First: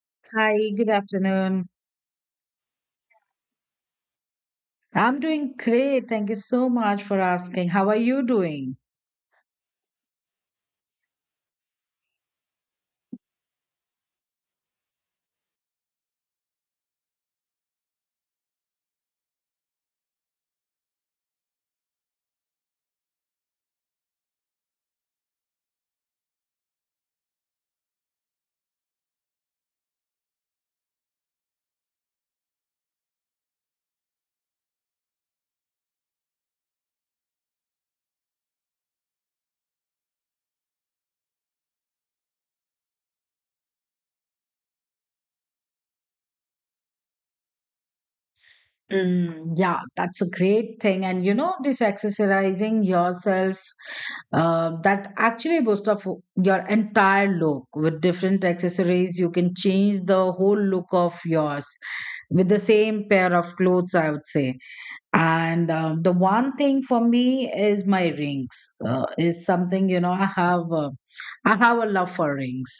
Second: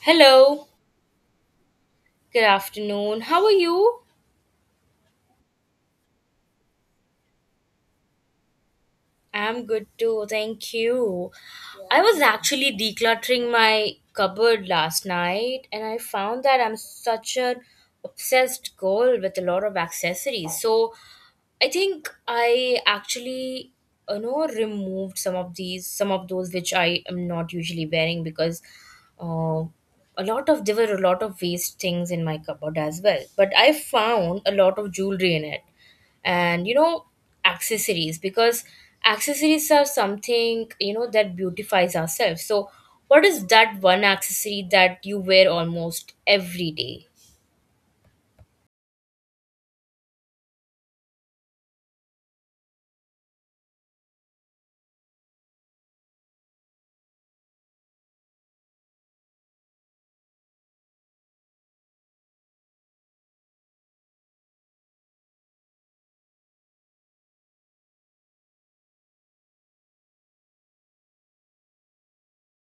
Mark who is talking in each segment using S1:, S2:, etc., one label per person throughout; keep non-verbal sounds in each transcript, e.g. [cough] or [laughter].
S1: Hello,
S2: Hi, good afternoon.
S1: good afternoon. How are you?
S2: I'm doing great. Thank you so much for asking. How are you doing?
S1: I'm good too, thank you. I was actually decluttering my cupboard last night and I found that I'm such an obsessed girl with a lot of accessories. So I think I actually removed some of those which I am not usually wearing because uh, a lot of there were a lot of waste things in my cupboard as well. But I found a lot of jewelry in it, and you know accessories because accessories are something you know that beautifies ourselves. So what is that one accessory that you wear almost every day?
S2: Mm, yeah, that's a great thing. And you know, this accessorizing yourself, that actually boosts up your entire look. With different accessories, you can change the whole look of yours with the same pair of clothes, I would say. And The one thing for me is my rings. Is something you know I have. I have a love for rings,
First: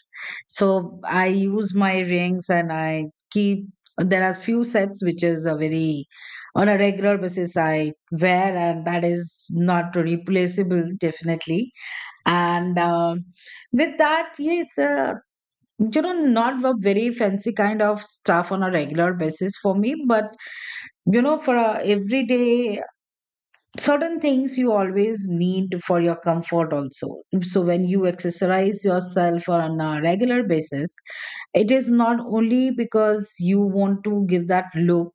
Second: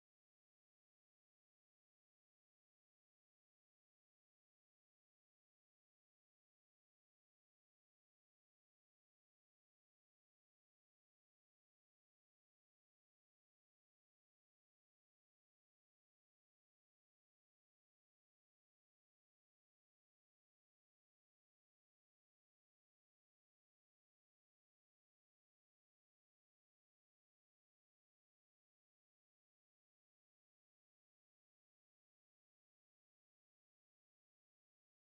S2: so I use my rings and I keep. There are few sets which is a very on a regular basis I wear, and that is not replaceable definitely. And with that, yes, you know, not a very fancy kind of stuff on a regular basis for me, but you know for a everyday certain things you always need for your comfort also, so when you exercise yourself on a regular basis it is not only because you want to give that look,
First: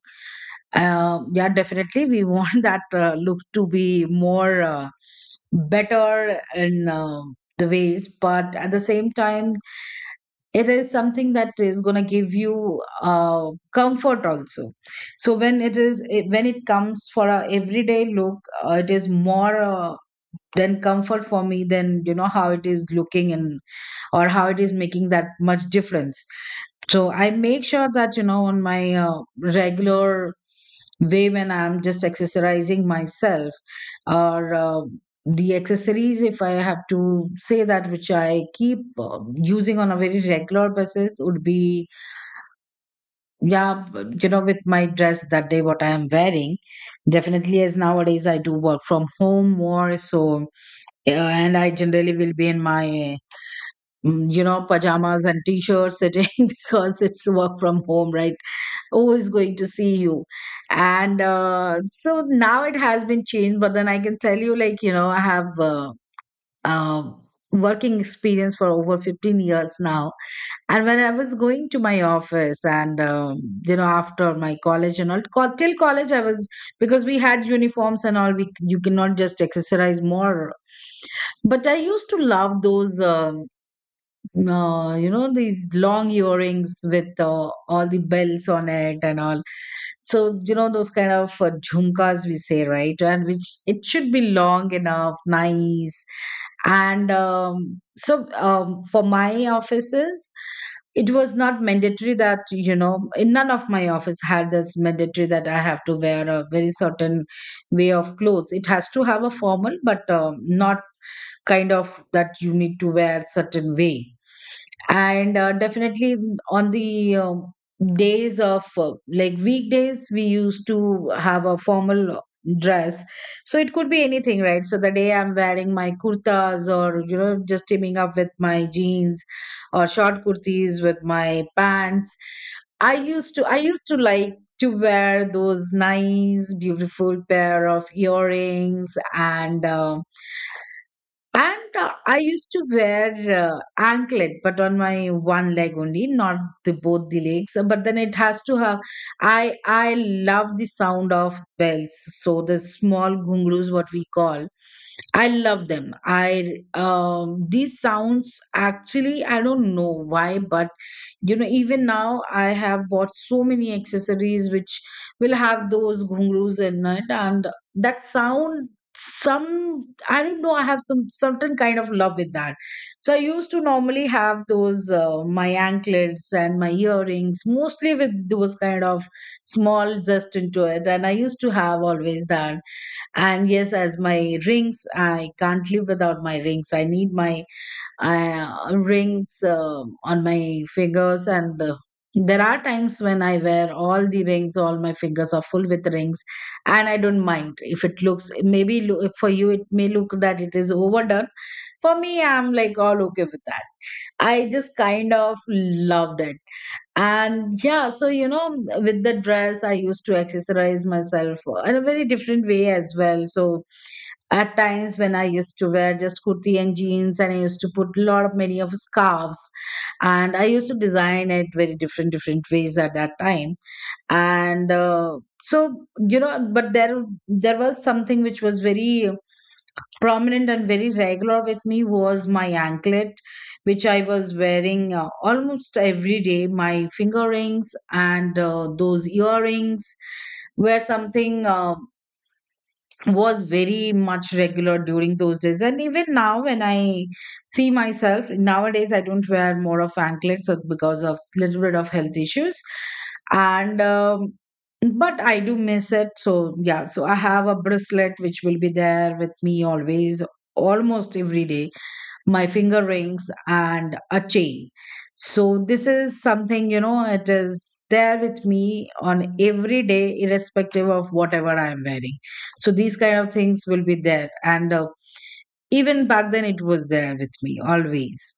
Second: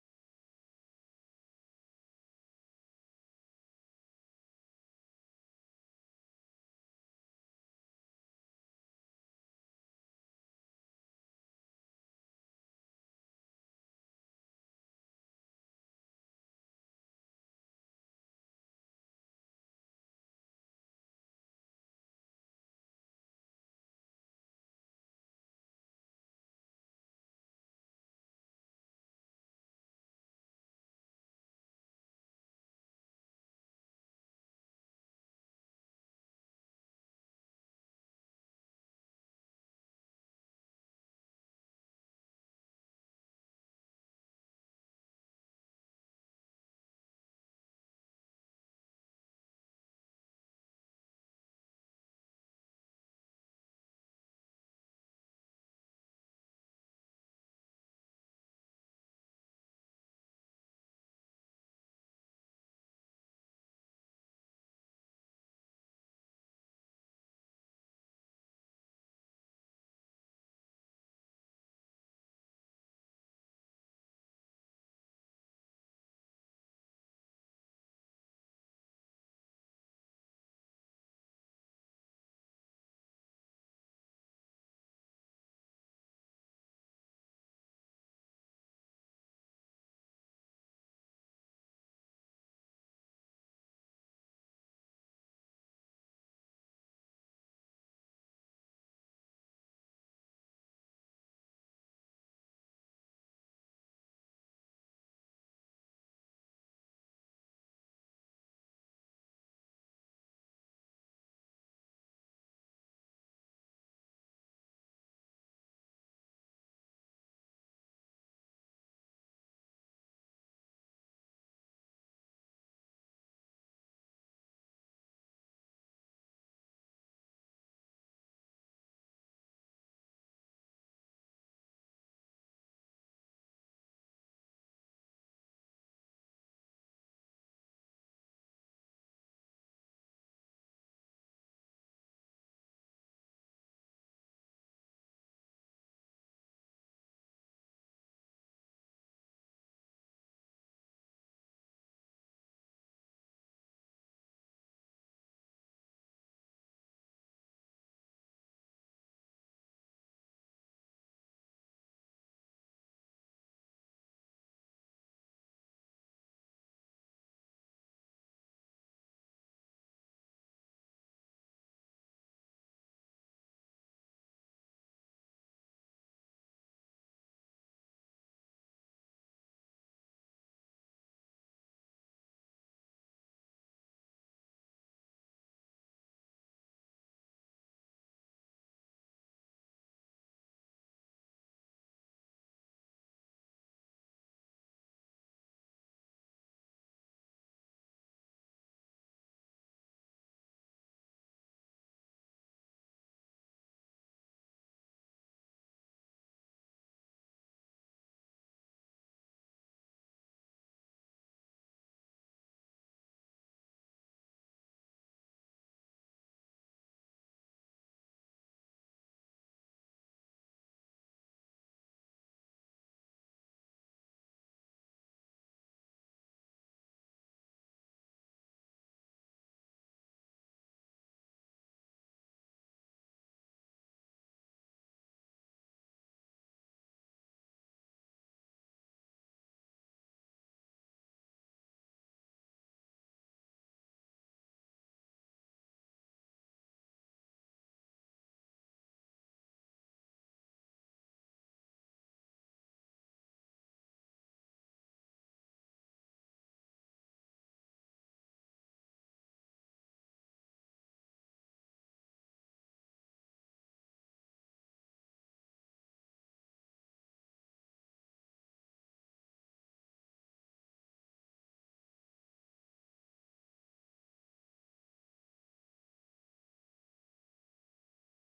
S2: yeah definitely we want [laughs] that look to be more better in the ways, but at the same time it is something that is going to give you comfort also. So when it is when it comes for a everyday look, it is more than comfort for me than you know how it is looking in or how it is making that much difference. So I make sure that you know on my regular way when I'm just exercising myself, or the accessories, if I have to say that which I keep uh, using on a very regular basis would be, yeah, you know, with my dress that day what I am wearing. Definitely as nowadays I do work from home more, so and I generally will be in my, you know, pajamas and t-shirts sitting [laughs] because it's work from home, right? Who is going to see you? And so now it has been changed, but then I can tell you, like, you know, I have um working experience for over 15 years now. And when I was going to my office and, you know, after my college and all, till college, I was, because we had uniforms and all, we, you cannot just exercise more. But I used to love those you know, these long earrings with all the bells on it and all. So you know those kind of, jhumkas we say, right? And which it should be long enough, nice. And so for my offices, it was not mandatory that you know, in none of my office had this mandatory that I have to wear a very certain way of clothes. It has to have a formal, but not kind of that you need to wear certain way. And definitely on the, days of, like weekdays, we used to have a formal dress. So it could be anything, right? So the day I'm wearing my kurtas, or you know, just teaming up with my jeans or short kurtis with my pants, I used to like to wear those nice beautiful pair of earrings. And I used to wear anklet, but on my one leg only, not the both the legs. But then it has to have. I love the sound of bells. So the small gungroos, what we call, I love them. I These sounds actually I don't know why, but you know even now I have bought so many accessories which will have those ghungroos in it, and that sound, some, I don't know, I have some certain kind of love with that. So I used to normally have those, my anklets and my earrings mostly with those kind of small zest into it, and I used to have always that. And yes, as my rings, I can't live without my rings. I need my rings on my fingers. And There are times when I wear all the rings, all my fingers are full with rings, and I don't mind if it looks maybe, for you it may look that it is overdone. For me, I'm like all okay with that. I just kind of loved it. And yeah, so you know, with the dress, I used to accessorize myself in a very different way as well. So at times when I used to wear just kurti and jeans, and I used to put a lot of many of scarves, and I used to design it very different different ways at that time. And you know, but there was something which was very prominent and very regular with me, was my anklet, which I was wearing almost every day. My finger rings, and those earrings, were something was very much regular during those days. And even now when I see myself nowadays, I don't wear more of anklets because of little bit of health issues, and but I do miss it. So yeah, so I have a bracelet which will be there with me always, almost every day. My finger rings and a chain, so this is something, you know, it is there with me on every day irrespective of whatever I am wearing. So these kind of things will be there. And Even back then it was there with me always.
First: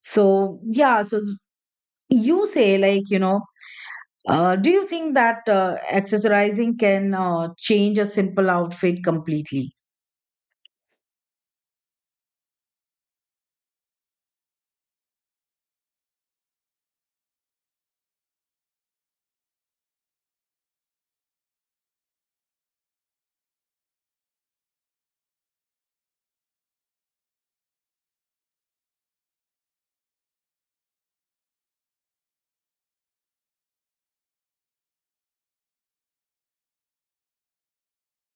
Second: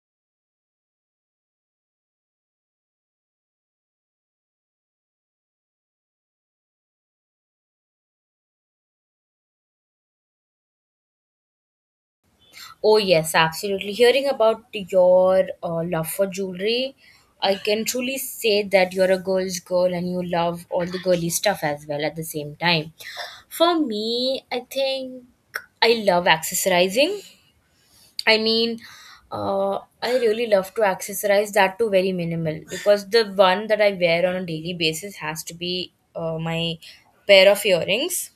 S2: So yeah, so you say like, you know, do you think that accessorizing can change a simple outfit completely?
S1: Oh, yes, absolutely. Hearing about your love for jewelry, I can truly say that you're a girl's girl and you love all the girly stuff as well at the same time. For me, I think I love accessorizing. I mean, I really love to accessorize that too very minimal because the one that I wear on a daily basis has to be my pair of earrings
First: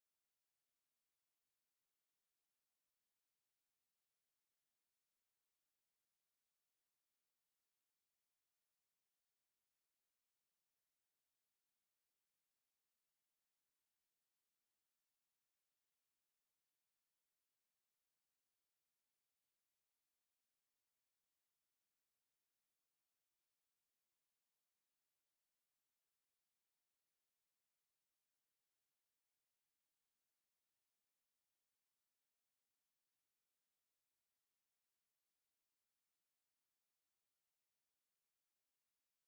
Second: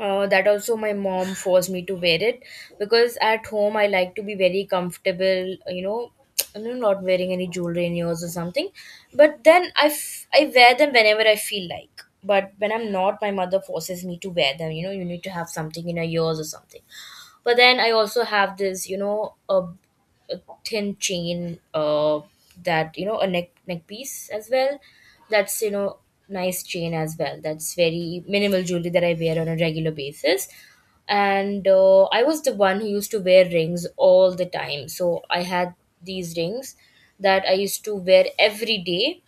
S1: that also my mom forced me to wear it because at home I like to be very comfortable, you know, [tsk] you know, not wearing any jewelry in ears or something. But then I wear them whenever I feel like. But when I'm not, my mother forces me to wear them. You know, you need to have something in your ears or something. But then I also have this, you know, a thin chain that you know a neck piece as well, that's you know, nice chain as well. That's very minimal jewelry that I wear on a regular basis. And I was the one who used to wear rings all the time, so I had these rings that I used to wear every day.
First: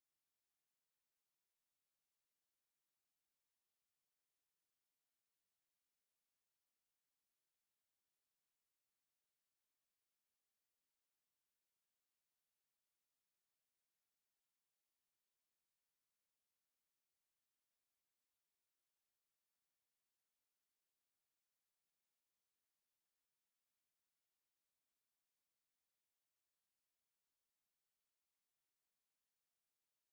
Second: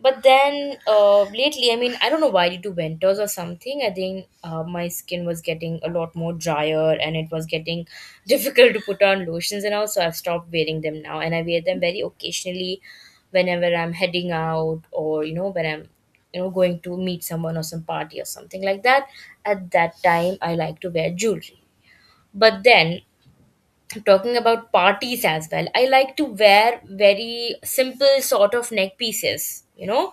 S1: But then lately, I mean, I don't know why, due to winters or something, I think my skin was getting a lot more drier and it was getting [laughs] difficult to put on lotions and all. So I've stopped wearing them now, and I wear them very occasionally whenever I'm heading out, or you know when I'm, you know, going to meet someone or some party or something like that. At that time, I like to wear jewelry. But then, talking about parties as well, I like to wear very simple sort of neck pieces, you know.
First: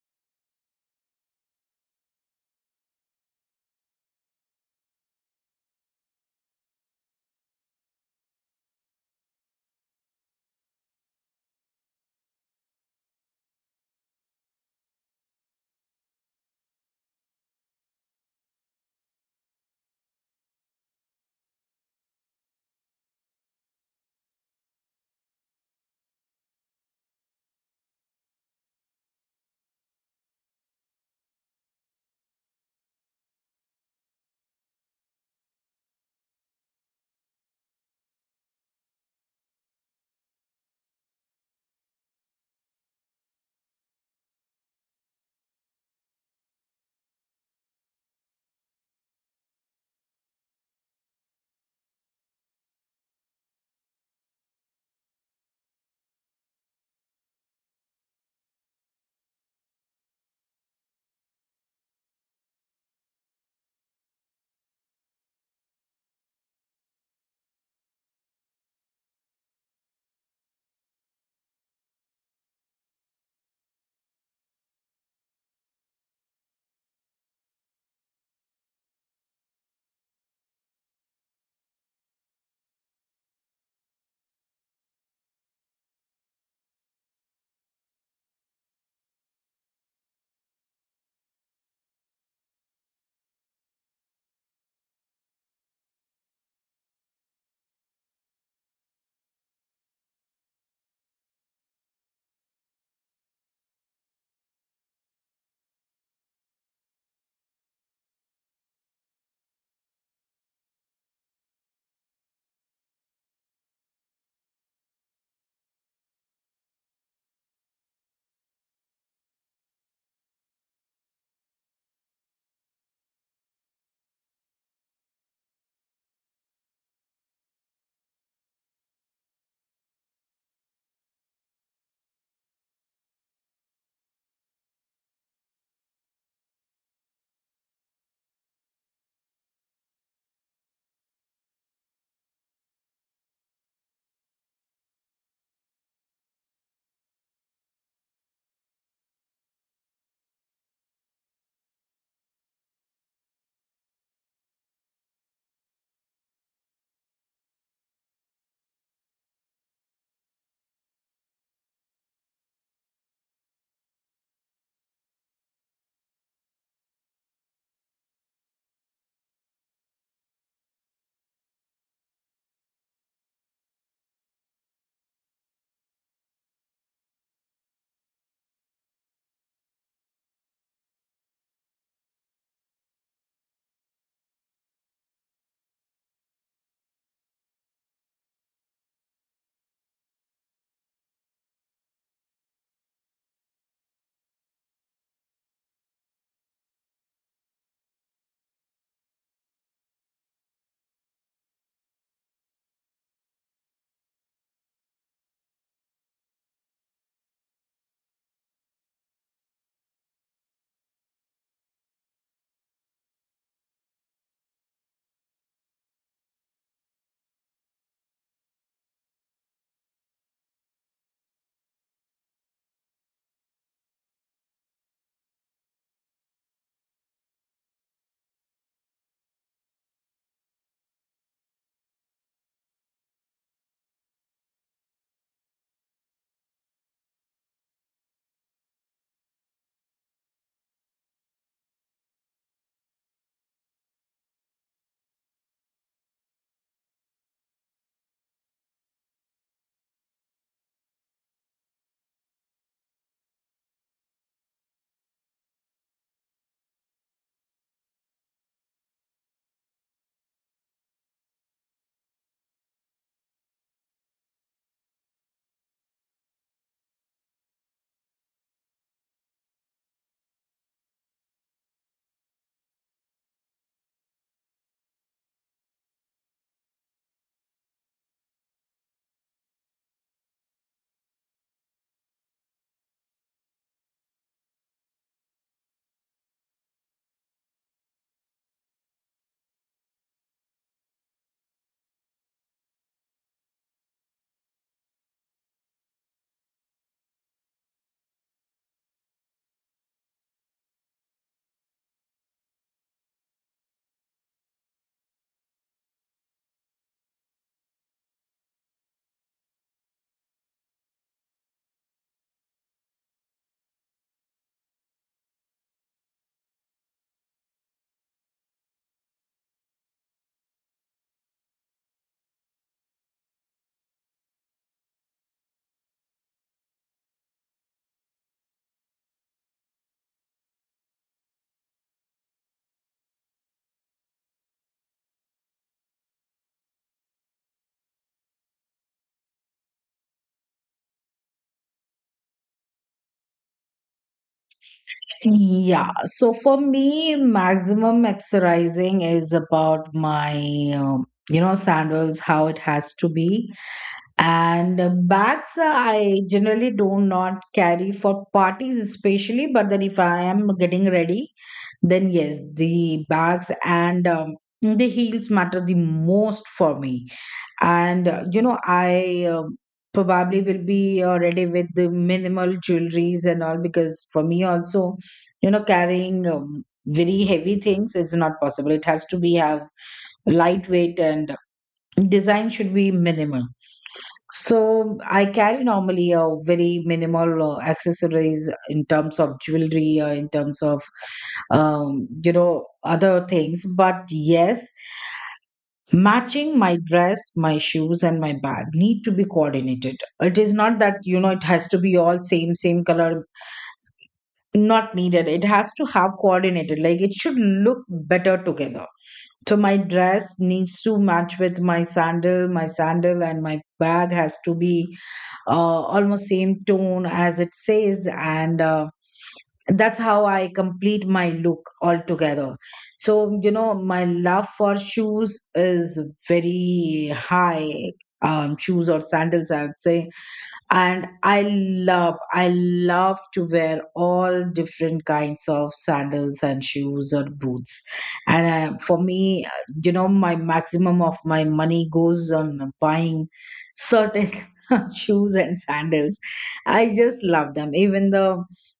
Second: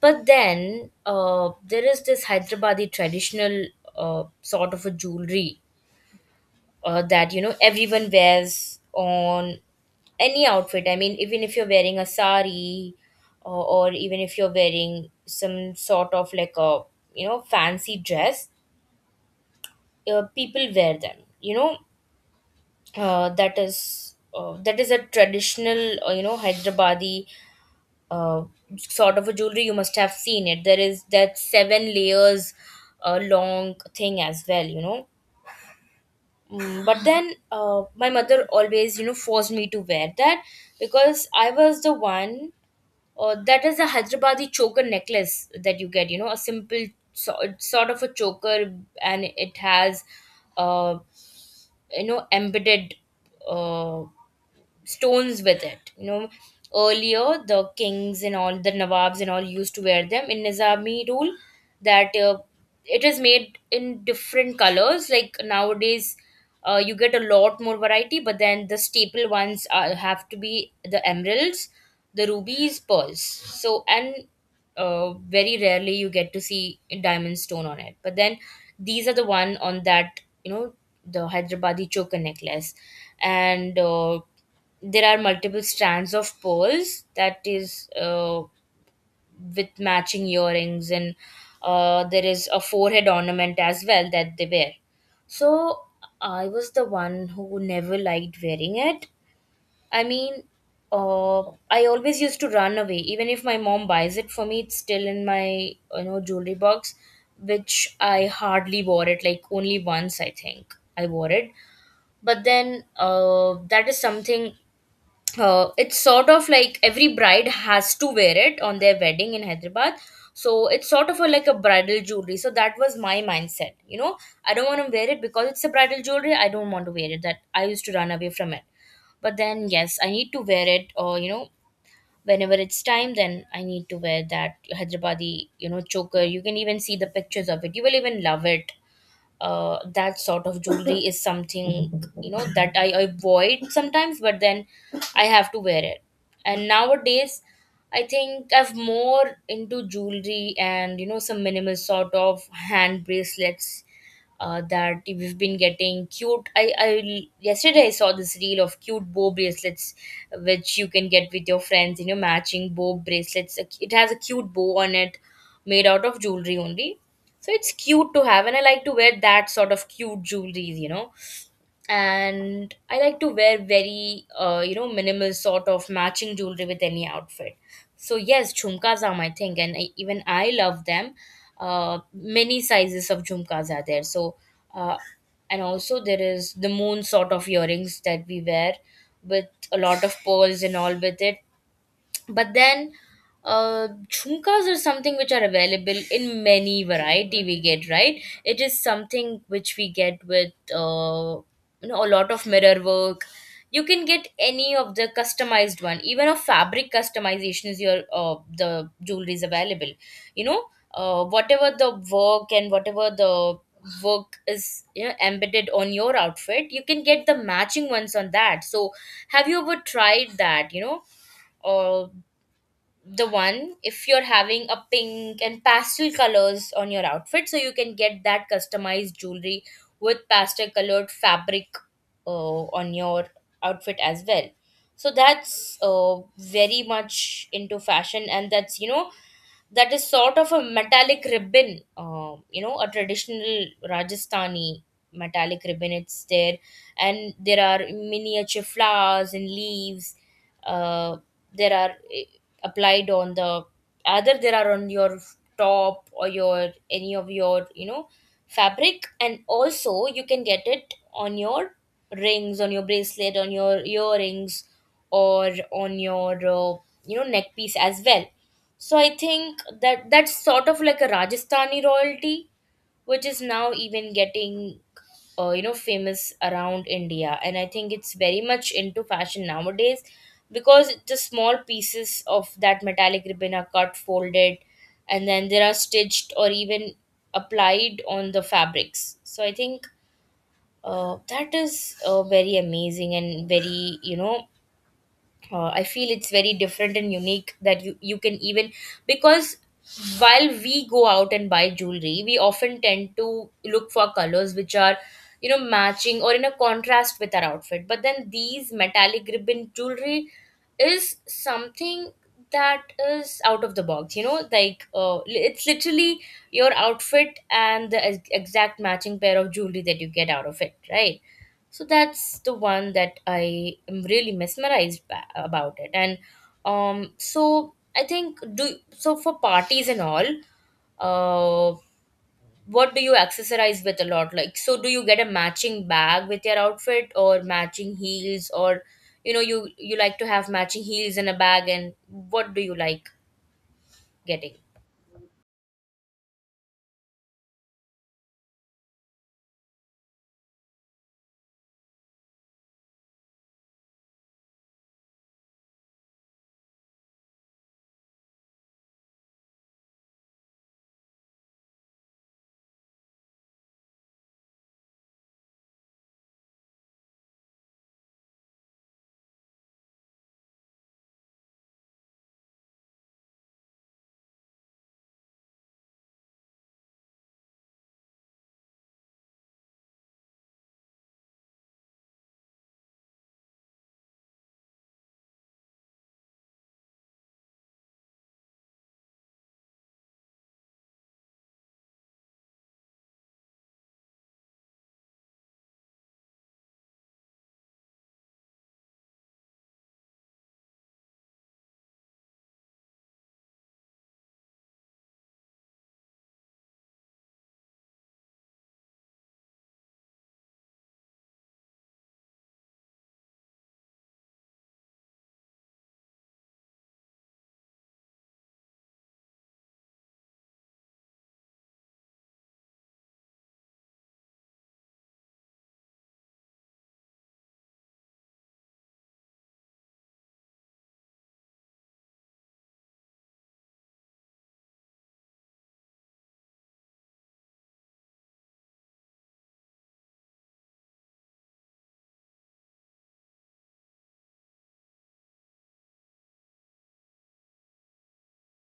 S1: But then there is this Hyderabadi traditional sort of a jewelry, that you know everyone wears on any outfit. I mean, even if you're wearing a sari, or even if you're wearing some sort of like a, you know, fancy dress, people wear them, you know. That is a traditional you know Hyderabadi uh, sort of a jewelry. You must have seen it. There is that seven layers long thing as well, you know. Mm, but then my mother always you know forced me to wear that because I was the one that is a Hyderabadi choker necklace that you get, you know, a simple sort of a choker, and it has uh, you know embedded uh, stones with it. You know, earlier the kings and all the nawabs and all used to wear them in Nizami rule. That It is made in different colors. Like nowadays, you get a lot more variety, but then the staple ones are, have to be the emeralds, the rubies, pearls. So, and very rarely you get to see a diamond stone on it. But then these are the one on that, you know, the Hyderabadi choker necklace, and there are multiple strands of pearls, that is with matching earrings, and there is a forehead ornament as well that they wear. So I was the one who never liked wearing it. I mean, uh, I always used to run away. Even if my mom buys it for me, it's still in my, you know, jewelry box, which I hardly wore it. Like, only once I think I wore it. But then that is something. It's sort of like every bride has to wear it on their wedding in Hyderabad. So it's sort of a, like a bridal jewelry. So that was my mindset. You know, I don't want to wear it because it's a bridal jewelry. I don't want to wear it. That I used to run away from it. But then yes, I need to wear it. Or you know, whenever it's time, then I need to wear that Hyderabadi, you know, choker. You can even see the pictures of it. You will even love it. That sort of jewelry [laughs] is something, you know, that I avoid sometimes, but then I have to wear it. And nowadays, I think I've more into jewelry and, you know, some minimal sort of hand bracelets that we've been getting cute. I yesterday I saw this reel of cute bow bracelets, which you can get with your friends. You know, matching bow bracelets. It has a cute bow on it, made out of jewelry only, so it's cute to have, and I like to wear that sort of cute jewelry, you know. And I like to wear very, you know, minimal sort of matching jewelry with any outfit. So yes, jhumkas are my thing, and I, even I love them. Many sizes of jhumkas are there. So, uh, and also there is the moon sort of earrings that we wear with a lot of pearls and all with it. But then jhumkas are something which are available in many variety we get, right. It is something which we get with you know a lot of mirror work. You can get any of the customized one, even a fabric customization is your the jewelry is available, you know. Whatever the work and whatever the work is, you know, embedded on your outfit, you can get the matching ones on that. So have you ever tried that, you know, uh, the one? If you're having a pink and pastel colors on your outfit, so you can get that customized jewelry with pastel colored fabric uh, on your outfit as well. So that's very much into fashion, and that's, you know, that is sort of a metallic ribbon, you know, a traditional Rajasthani metallic ribbon. It's there. And there are miniature flowers and leaves uh, there are applied on the, either there are on your top or your any of your, you know, fabric, and also you can get it on your rings, on your bracelet, on your earrings, or on your you know neck piece as well. So I think that that's sort of like a Rajasthani royalty, which is now even getting you know famous around India, and I think it's very much into fashion nowadays because the small pieces of that metallic ribbon are cut, folded, and then they are stitched or even applied on the fabrics. So I think that is very amazing and very, you know, I feel it's very different and unique that you can even, because while we go out and buy jewelry, we often tend to look for colors which are, you know, matching or in a contrast with our outfit. But then these metallic ribbon jewelry is something that is out of the box, you know, like it's literally your outfit and the exact matching pair of jewelry that you get out of it, right? So that's the one that I am really mesmerized about it. And so I think do so for parties and all. Uh, what do you accessorize with a lot? Like, so do you get a matching bag with your outfit or matching heels, or you know, you like to have matching heels in a bag, and what do you like getting?
S2: Yeah, so for me, maximum exercising is about my, you know, sandals, how it has to be. And bags, I generally do not carry for parties, especially. But then if I am getting ready, then yes, the bags and, the heels matter the most for me. And You know, I probably will be already with the minimal jewelries and all, because for me also, you know, carrying very heavy things is not possible. It has to be have lightweight, and design should be minimal. So I carry normally a very minimal accessories in terms of jewelry, or in terms of, you know, other things. But yes, matching my dress, my shoes and my bag need to be coordinated. It is not that you know it has to be all same same color, not needed. It has to have coordinated, like it should look better together. So my dress needs to match with my sandal, my sandal and my bag has to be almost same tone, as it says. And That's how I complete my look altogether. So, you know, my love for shoes is very high. Shoes or sandals, I would say. And I love to wear all different kinds of sandals and shoes or boots. And For me, you know, my maximum of my money goes on buying certain [laughs] shoes and sandals. I just love them. Even the,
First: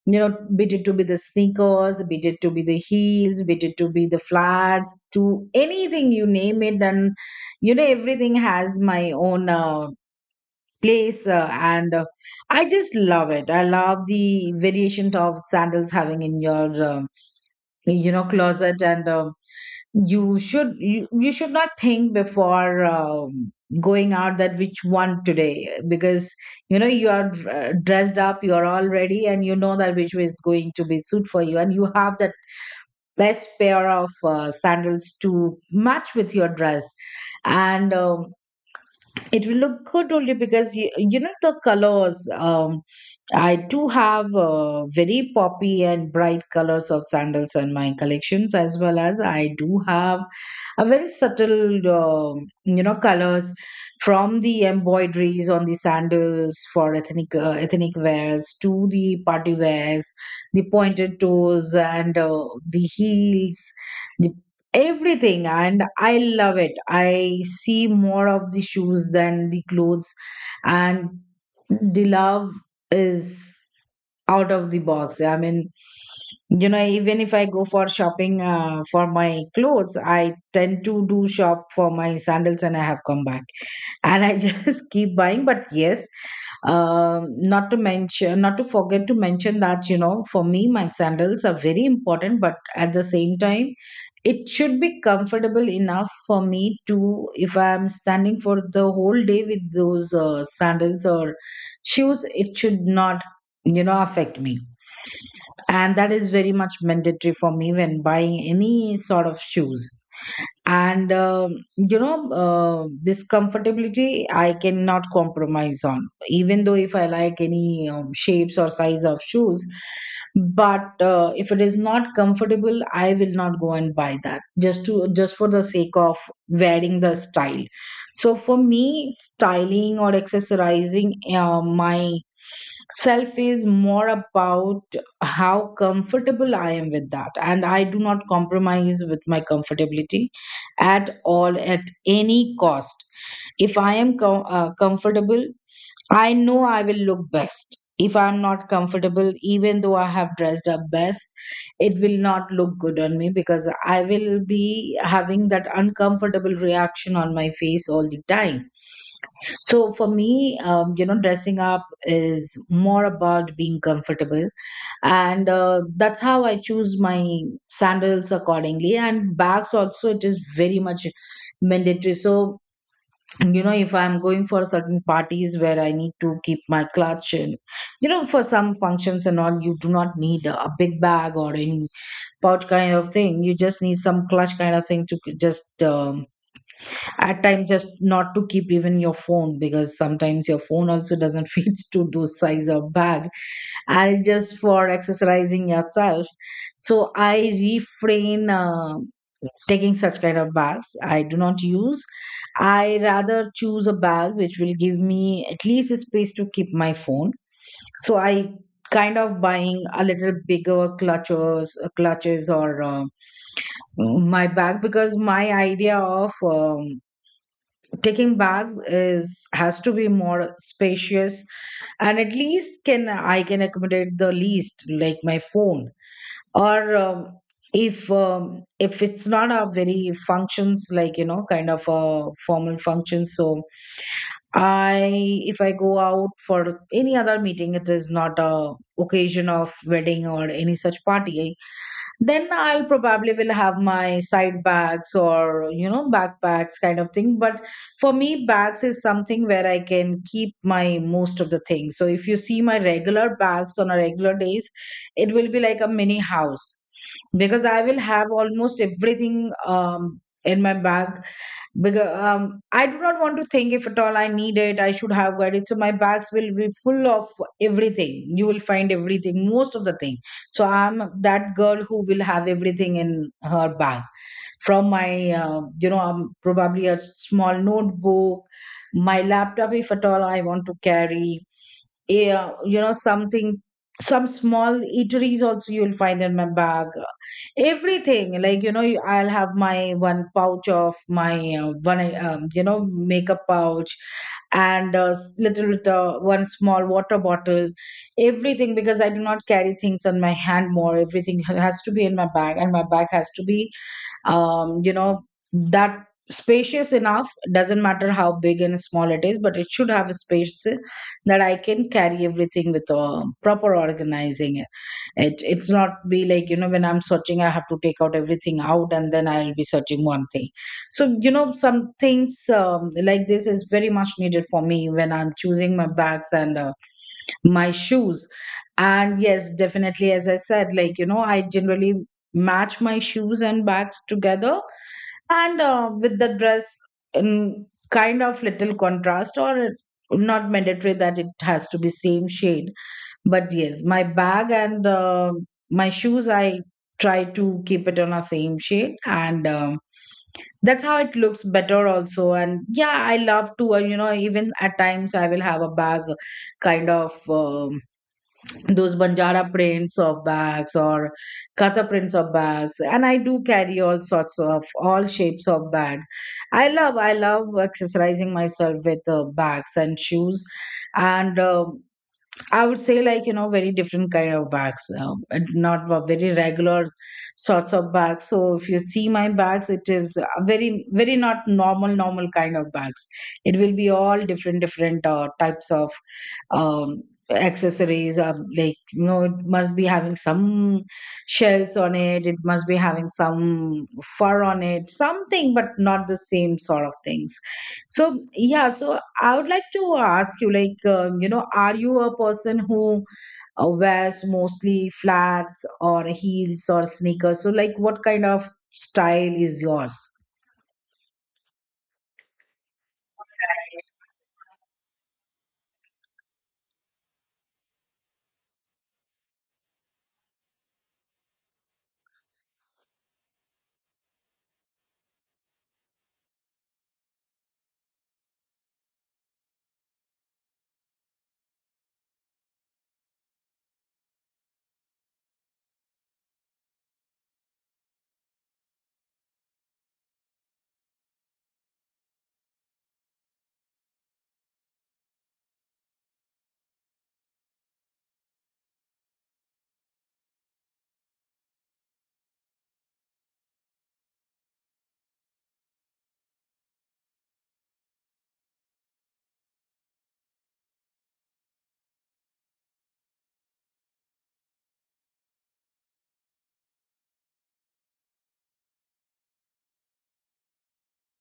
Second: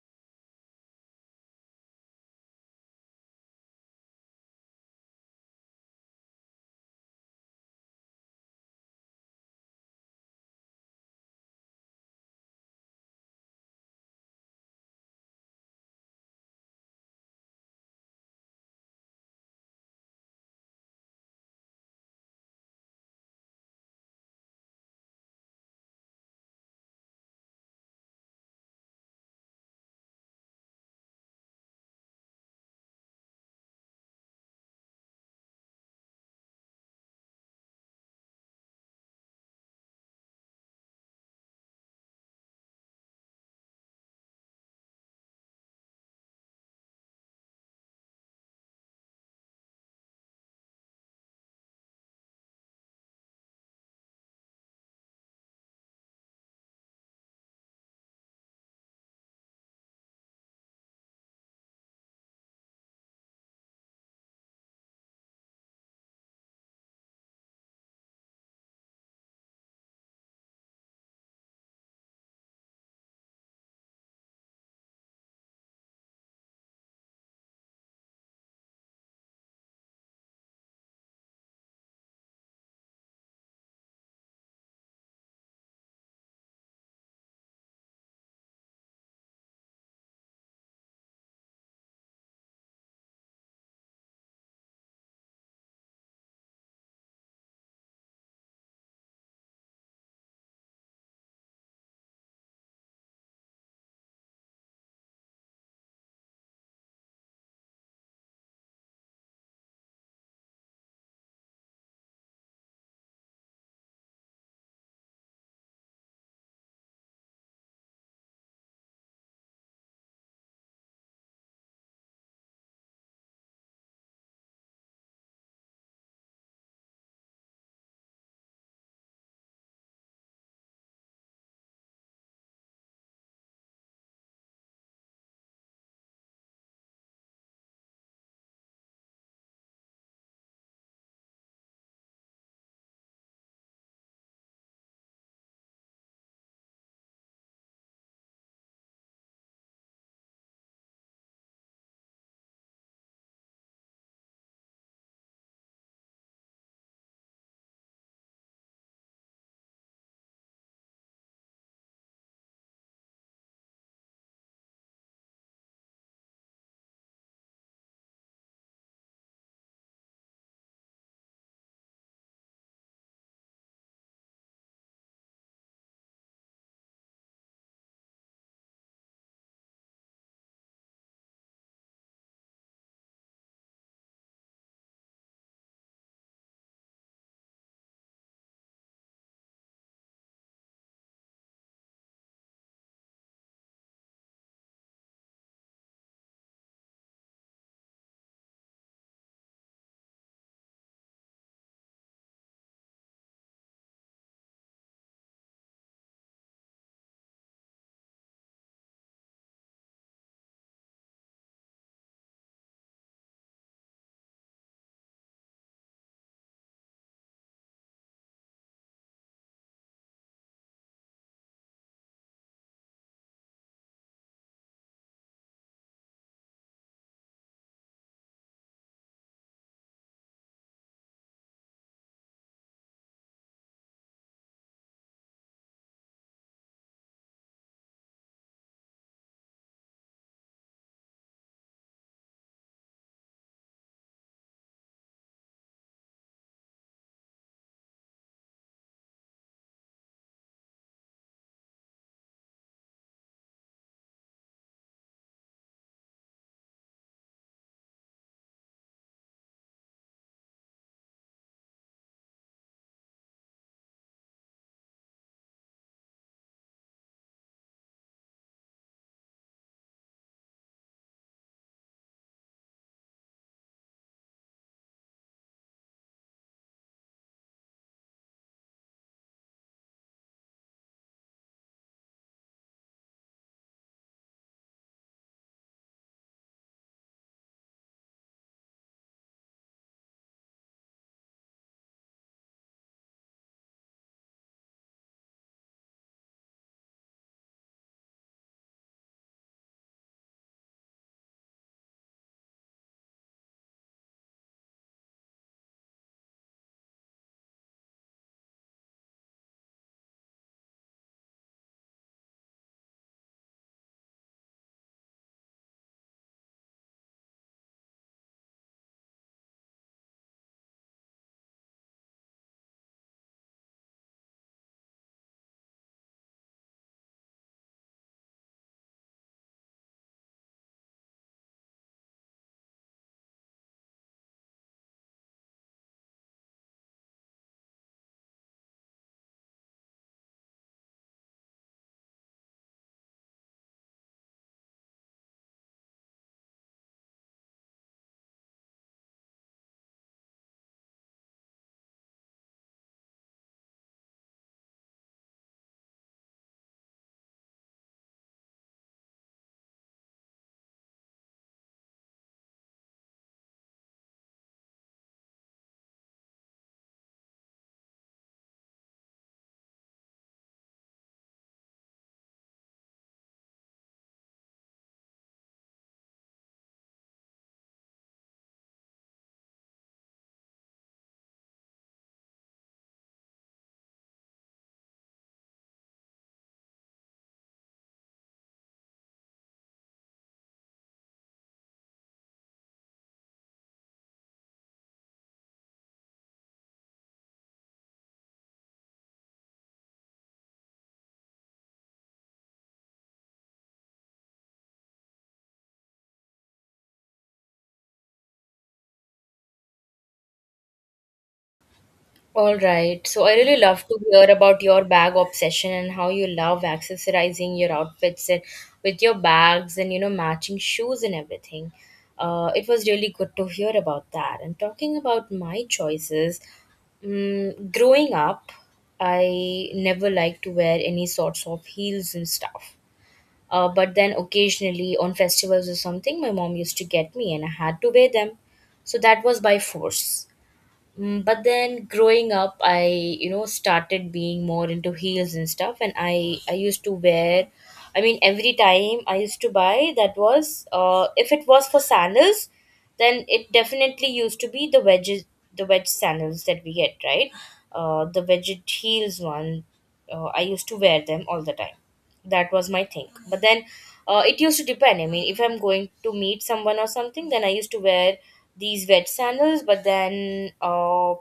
S2: you know, be it to be the sneakers, be it to be the heels, be it to be the flats, to anything, you name it, and you know, everything has my own place. And I just love it. I love the variation of sandals having in your, you know, closet. And You should, you should not think before going out that which one today. Because you know you are dressed up, you are all ready, and you know that which way is going to be suit for you, and you have that best pair of sandals to match with your dress. And It will look good only because you know the colors. I do have very poppy and bright colors of sandals in my collections, as well as I do have a very subtle, colors from the embroideries on the sandals for ethnic ethnic wears to the party wears, the pointed toes and the heels the everything. And I love it. I see more of the shoes than the clothes, and the love is out of the box. I mean, you know, even if I go for shopping for my clothes, I tend to do shop for my sandals and I have come back [laughs] and I just [laughs] keep buying. But yes, not to mention, not to forget to mention that, you know, for me my sandals are very important, but at the same time it should be comfortable enough for me to, if I'm standing for the whole day with those sandals or shoes, it should not, you know, affect me. And that is very much mandatory for me when buying any sort of shoes. And this comfortability I cannot compromise on, even though if I like any shapes or size of shoes, but if it is not comfortable, I will not go and buy that just to, just for the sake of wearing the style. So for me, styling or accessorizing my self is more about how comfortable I am with that, and I do not compromise with my comfortability at all at any cost. If I am comfortable, I know I will look best. If I'm not comfortable, even though I have dressed up best, it will not look good on me because I will be having that uncomfortable reaction on my face all the time. So for me, dressing up is more about being comfortable, and that's how I choose my sandals accordingly. And bags also, it is very much mandatory. So you know, if I'm going for certain parties where I need to keep my clutch, and you know, for some functions and all, you do not need a big bag or any pouch kind of thing. You just need some clutch kind of thing to k- just at times, just not to keep even your phone, because sometimes your phone also doesn't [laughs] fit to those size of bag and just for exercising yourself. So I refrain taking such kind of baths. I do not use. I rather choose a bath which will give me at least a space to keep my phone. So I kind of buying a little bigger clutches, clutches or my bag, because my idea of taking bag is has to be more spacious and at least can I, can accommodate the least like my phone, or if it's not a very functions like, you know, kind of a formal function. So I, if I go out for any other meeting, it is not a occasion of wedding or any such party, then I'll probably will have my side bags or, you know, backpacks kind of thing. But for me, bags is something where I can keep my most of the things. So if you see my regular bags on a regular days, it will be like a mini house, because I will have almost everything in my bag. Because I do not want to think if at all I need it, I should have got it. So my bags will be full of everything. You will find everything, most of the thing. So I'm that girl who will have everything in her bag, from my probably a small notebook, my laptop if at all I want to carry. Yeah, you know, something, some small eateries also you'll find in my bag, everything like, you know, I'll have my one pouch of my one you know, makeup pouch and little bit one small water bottle, everything, because I do not carry things on my hand more. Everything has to be in my bag, and my bag has to be you know, that spacious enough. Doesn't matter how big and small it is, but it should have a space that I can carry everything with proper organizing. It's not be like, you know, when I'm searching I have to take out everything out and then I'll be searching one thing. So you know, some things like this is very much needed for me when I'm choosing my bags and my shoes. And yes, definitely, as I said, like you know, I generally match my shoes and bags together, and with the dress, in kind of little contrast, or not mandatory that it has to be same shade. But yes, my bag and my shoes, I try to keep it on a same shade. And that's how it looks better also. And yeah, I love to you know, even at times I will have a bag kind of those Banjara prints of bags or Katha prints of bags. And I do carry all sorts of all shapes of bag. I love accessorizing myself with bags and shoes. And I would say, like you know, very different kind of bags, and not a very regular sorts of bags. So if you see my bags, it is a very very not normal normal kind of bags. It will be all different different types of um, accessories. Of, like you know, it must be having some shells on it. It must be having some fur on it. Something, but not the same sort of things. So yeah, so I would like to ask you, like, you know, are you a person who wears mostly flats or heels or sneakers? So, like, what kind of style is yours?
S1: All right. So I really love to hear about your bag obsession and how you love accessorizing your outfits and with your bags and, you know, matching shoes and everything. It was really good to hear about that. And talking about my choices, mm, growing up, I never liked to wear any sorts of heels and stuff. But then occasionally on festivals or something, my mom used to get me and I had to wear them. So that was by force. But then growing up, I started being more into heels and stuff, and I used to wear. I mean every time I used to buy, that was, if it was for sandals, then it definitely used to be the wedge sandals that we get, right? The wedged heels one. I used to wear them all the time. That was my thing. But then, it used to depend. I mean, if I'm going to meet someone or something, then I used to wear these wet sandals. But then,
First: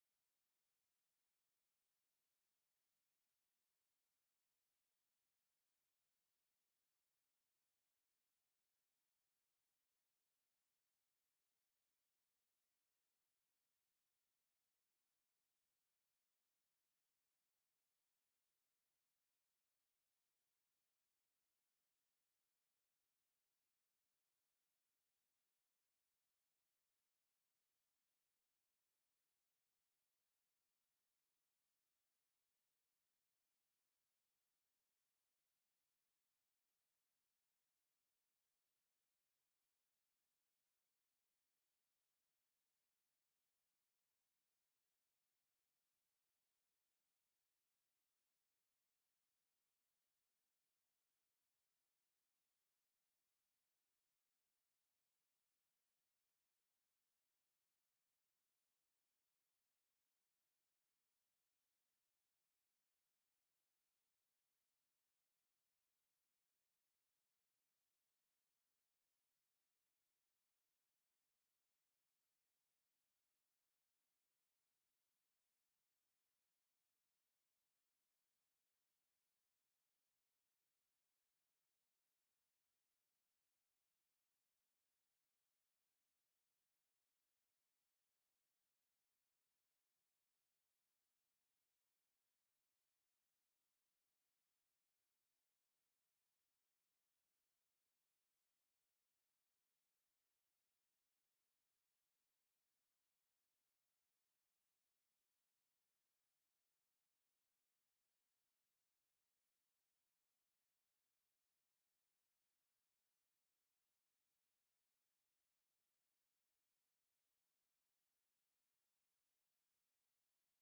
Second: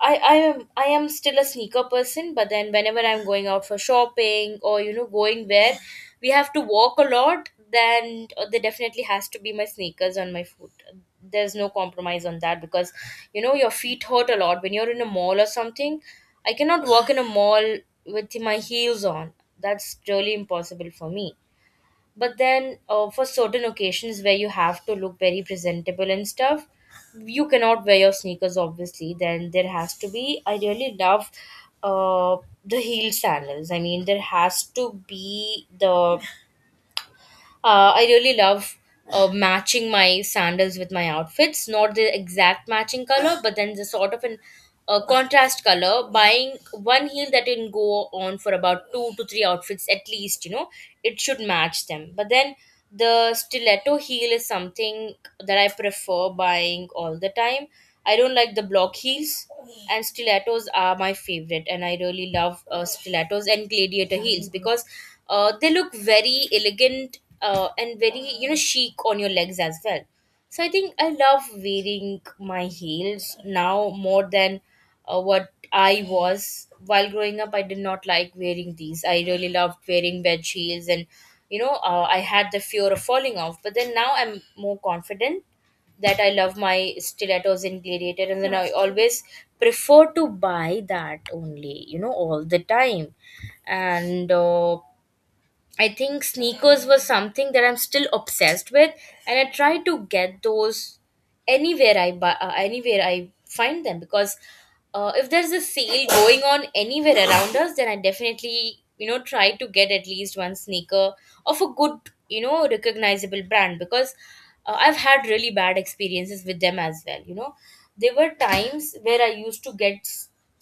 S1: I am still a sneaker person, but then whenever I'm going out for shopping or, you know, going where we have to walk a lot, then, there definitely has to be my sneakers on my foot. There's no compromise on that, because you know your feet hurt a lot when you're in a mall or something. I cannot walk in a mall with my heels on. That's really impossible for me, but then, for certain occasions where you have to look very presentable and stuff, you cannot wear your sneakers, obviously. Then there has to be. I really love, uh the heel sandals. I mean, there has to be the, I really love, matching my sandals with my outfits, not the exact matching color, but then the sort of an, contrast color. Buying one heel that can go on for about two to three outfits at least, you know, it should match them. But then the stiletto heel is something that I prefer buying all the time. I don't like the block heels, and stilettos are my favorite, and I really love, stilettos and gladiator heels, because, they look very elegant, and very, chic on your legs as well. So I think I love wearing my heels now more than, what I was while growing up. I did not like wearing these. I really loved wearing wedge heels, and I had the fear of falling off. But then now I'm more confident that I love my stilettos and gladiator, and then I always prefer to buy that only, all the time. And, I think sneakers was something that I'm still obsessed with, and I try to get those anywhere I buy, anywhere I find them, because, if there's a sale going on anywhere around us, then I definitely, try to get at least one sneaker of a good, recognizable brand, because, I've had really bad experiences with them as well. There were times where I used to get,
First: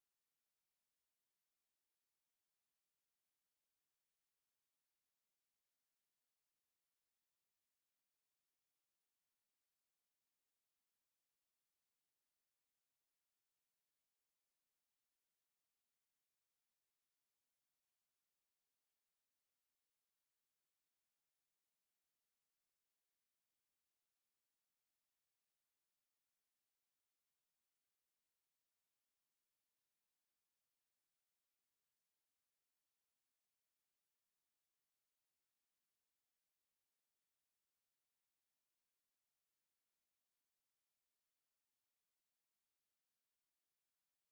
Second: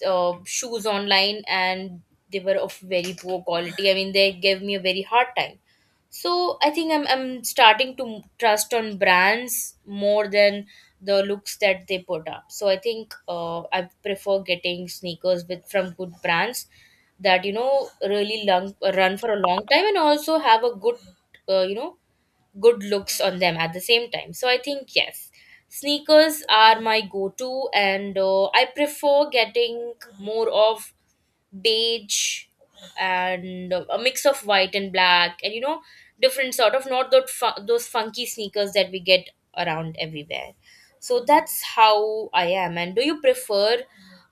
S1: shoes online, and they were of very poor quality. I mean, they gave me a very hard time. So I think I'm starting to trust on brands more than the looks that they put up. So I think, I prefer getting sneakers with from good brands that, you know, really long, run for a long time, and also have a good, uh, you know good looks on them at the same time. So I think, yes, sneakers are my go-to. And, I prefer getting more of beige, and a mix of white and black, and different sort of, not those funky sneakers that we get around everywhere. So that's how I am. And do you prefer,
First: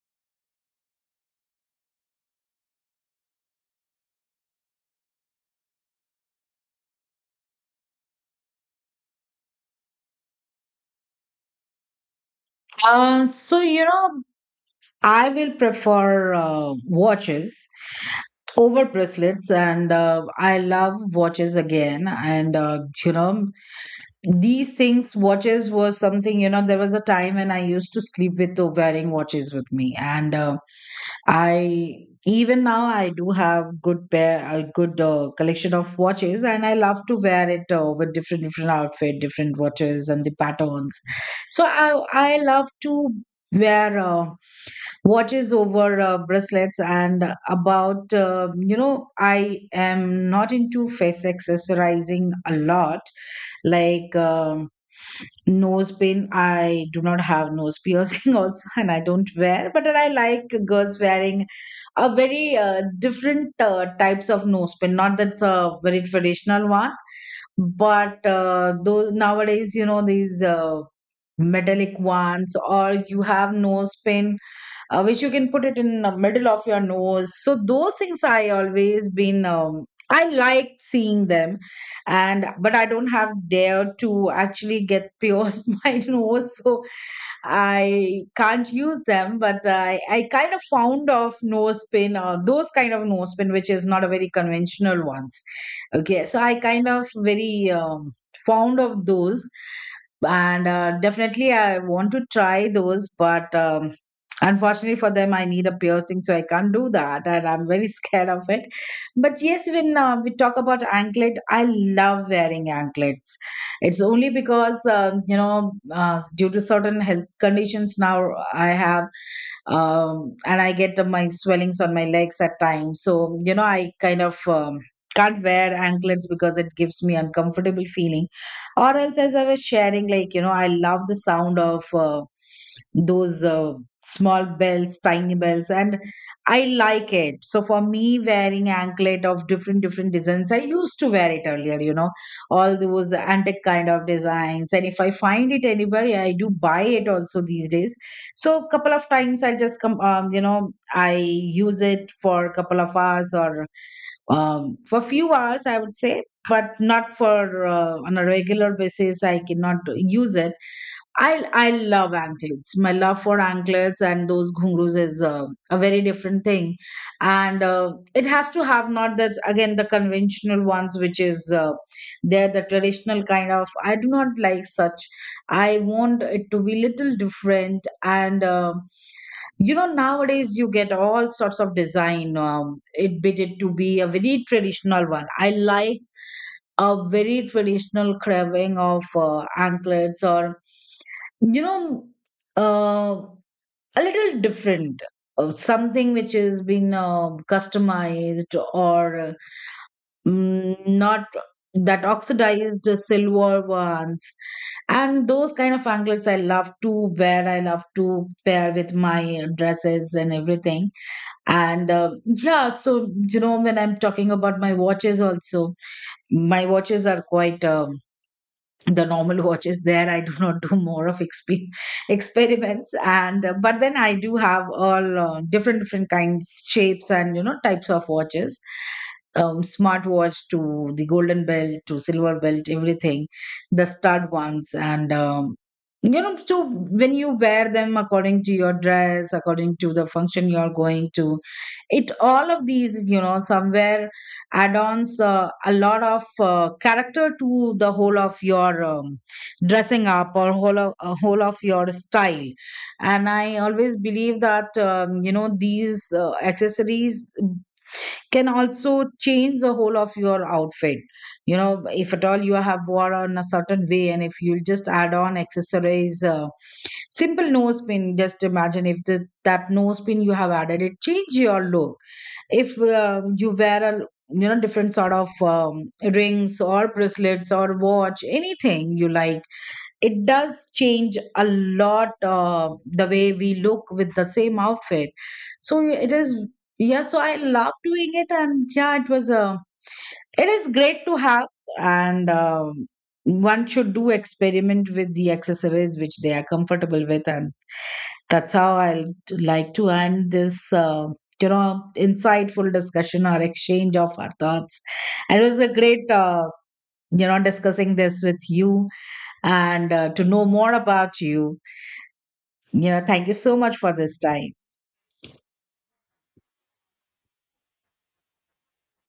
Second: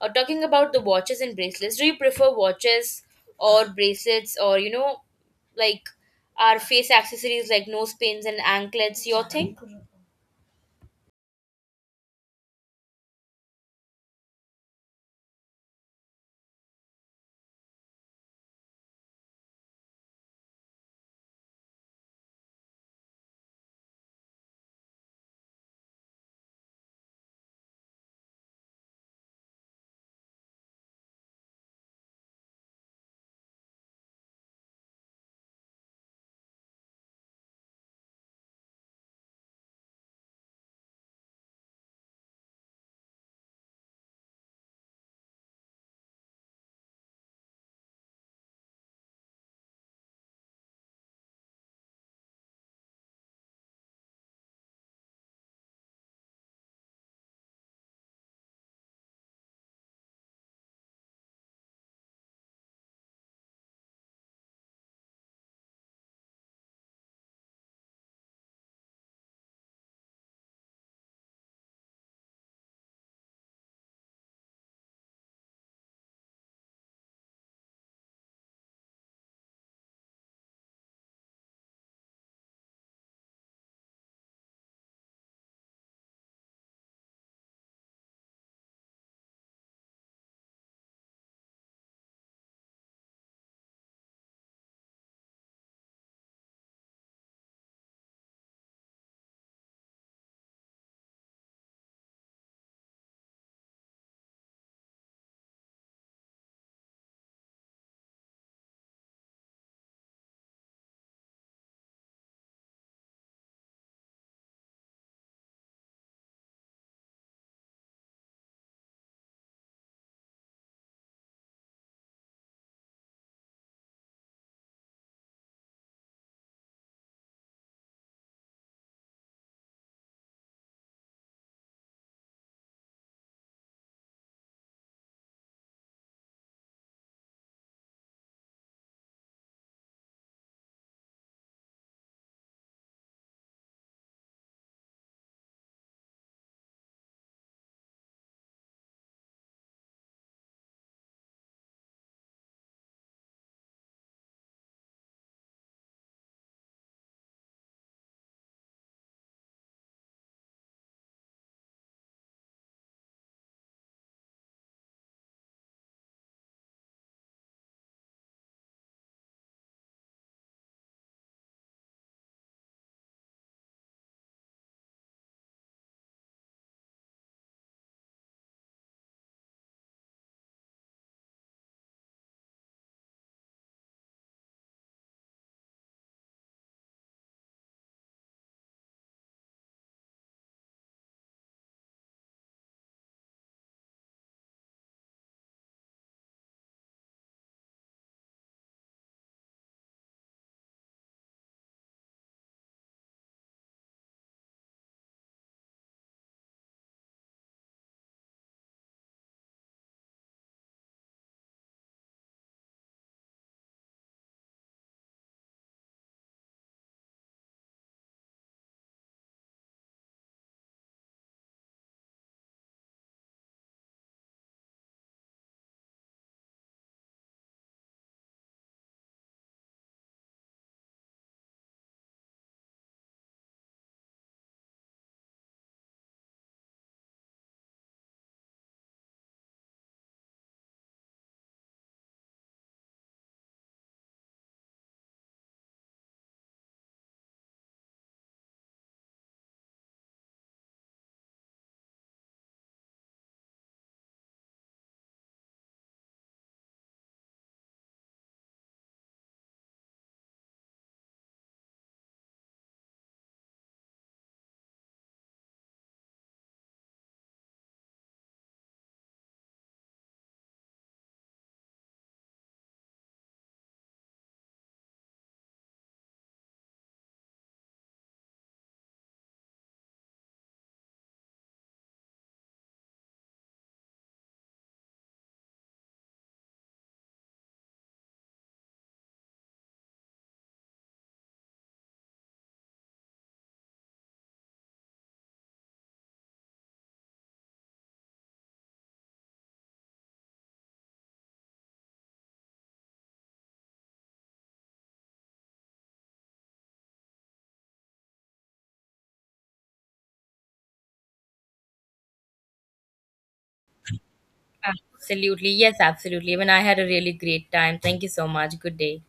S1: talking about the watches and bracelets, do you prefer watches or bracelets, or like our face accessories like nose pins and anklets? Your thing?
S2: So, you know, I will prefer watches over bracelets, and I love watches again. And, you know, these things, watches was something, you know, there was a time when I used to sleep with wearing watches with me. And, I, even now I do have good pair, a good collection of watches, and I love to wear it with different different outfit, different watches, and the patterns. So I love to wear watches over bracelets. And about you know, I am not into face accessorizing a lot like. Nose pin, I do not have nose piercing [laughs] also, and I don't wear, but then I like girls wearing a very different types of nose pin. Not that's a very traditional one, but those nowadays, you know, these metallic ones, or you have nose pin which you can put it in the middle of your nose. So those things I always been I liked seeing them, and but I don't have dare to actually get pierced [laughs] my nose. So I can't use them, but I kind of found of nose pin or those kind of nose pin, which is not a very conventional ones. Okay, so I kind of very fond of those, and definitely I want to try those, but unfortunately for them, I need a piercing, so I can't do that, and I'm very [laughs] scared of it. But yes, when we talk about anklet, I love wearing anklets. It's only because due to certain health conditions now I have and I get my swellings on my legs at times. So you know, I kind of can't wear anklets because it gives me uncomfortable feeling. Or else, as I was sharing, like you know, I love the sound of those small bells, tiny bells, and I like it. So for me, wearing anklet of different different designs, I used to wear it earlier, you know, all those antique kind of designs. And if I find it anywhere, I do buy it also these days. So a couple of times I just come, you know, I use it for a couple of hours, or for few hours I would say, but not for on a regular basis I cannot use it. I love anklets. My love for anklets and those ghungroos is a very different thing, and it has to have not that again the conventional ones, which is they're the traditional kind of. I do not like such. I want it to be little different, and you know, nowadays you get all sorts of design. It bit it to be a very traditional one. I like a very traditional carving of anklets, or you know, uh, a little different something which has been customized, or not that oxidized silver ones. And those kind of anklets I love to wear, I love to pair with my dresses and everything. And yeah, so you know, when I'm talking about my watches also, my watches are quite the normal watch is there. I do [laughs] not do more of experiments. And but then I do have all different different kinds, shapes and, you know, types of watches. Smart watch to the golden belt to silver belt, everything, the stud ones. And you know, so when you wear them according to your dress, according to the function you're going to, it all of these, you know, somewhere add-ons a lot of character to the whole of your dressing up, or whole of your style. And I always believe that you know, these accessories can also change the whole of your outfit. You know, if at all you have worn a certain way and if you'll just add on accessories, simple nose pin, just imagine if that nose pin you have added, it change your look. If you wear a, you know, different sort of rings or bracelets or watch, anything you like, it does change a lot the way we look with the same outfit. So it is, yeah, so I love doing it. And yeah, it was a, it is great to have. And one should do experiment with the accessories which they are comfortable with. And that's how I'll like to end this, you know, insightful discussion or exchange of our thoughts. And it was a great, you know, discussing this with you, and to know more about you. You know, thank you so much for this time.
S1: Absolutely. Yes, absolutely. Even I had a really great time. Thank you so much. Good day.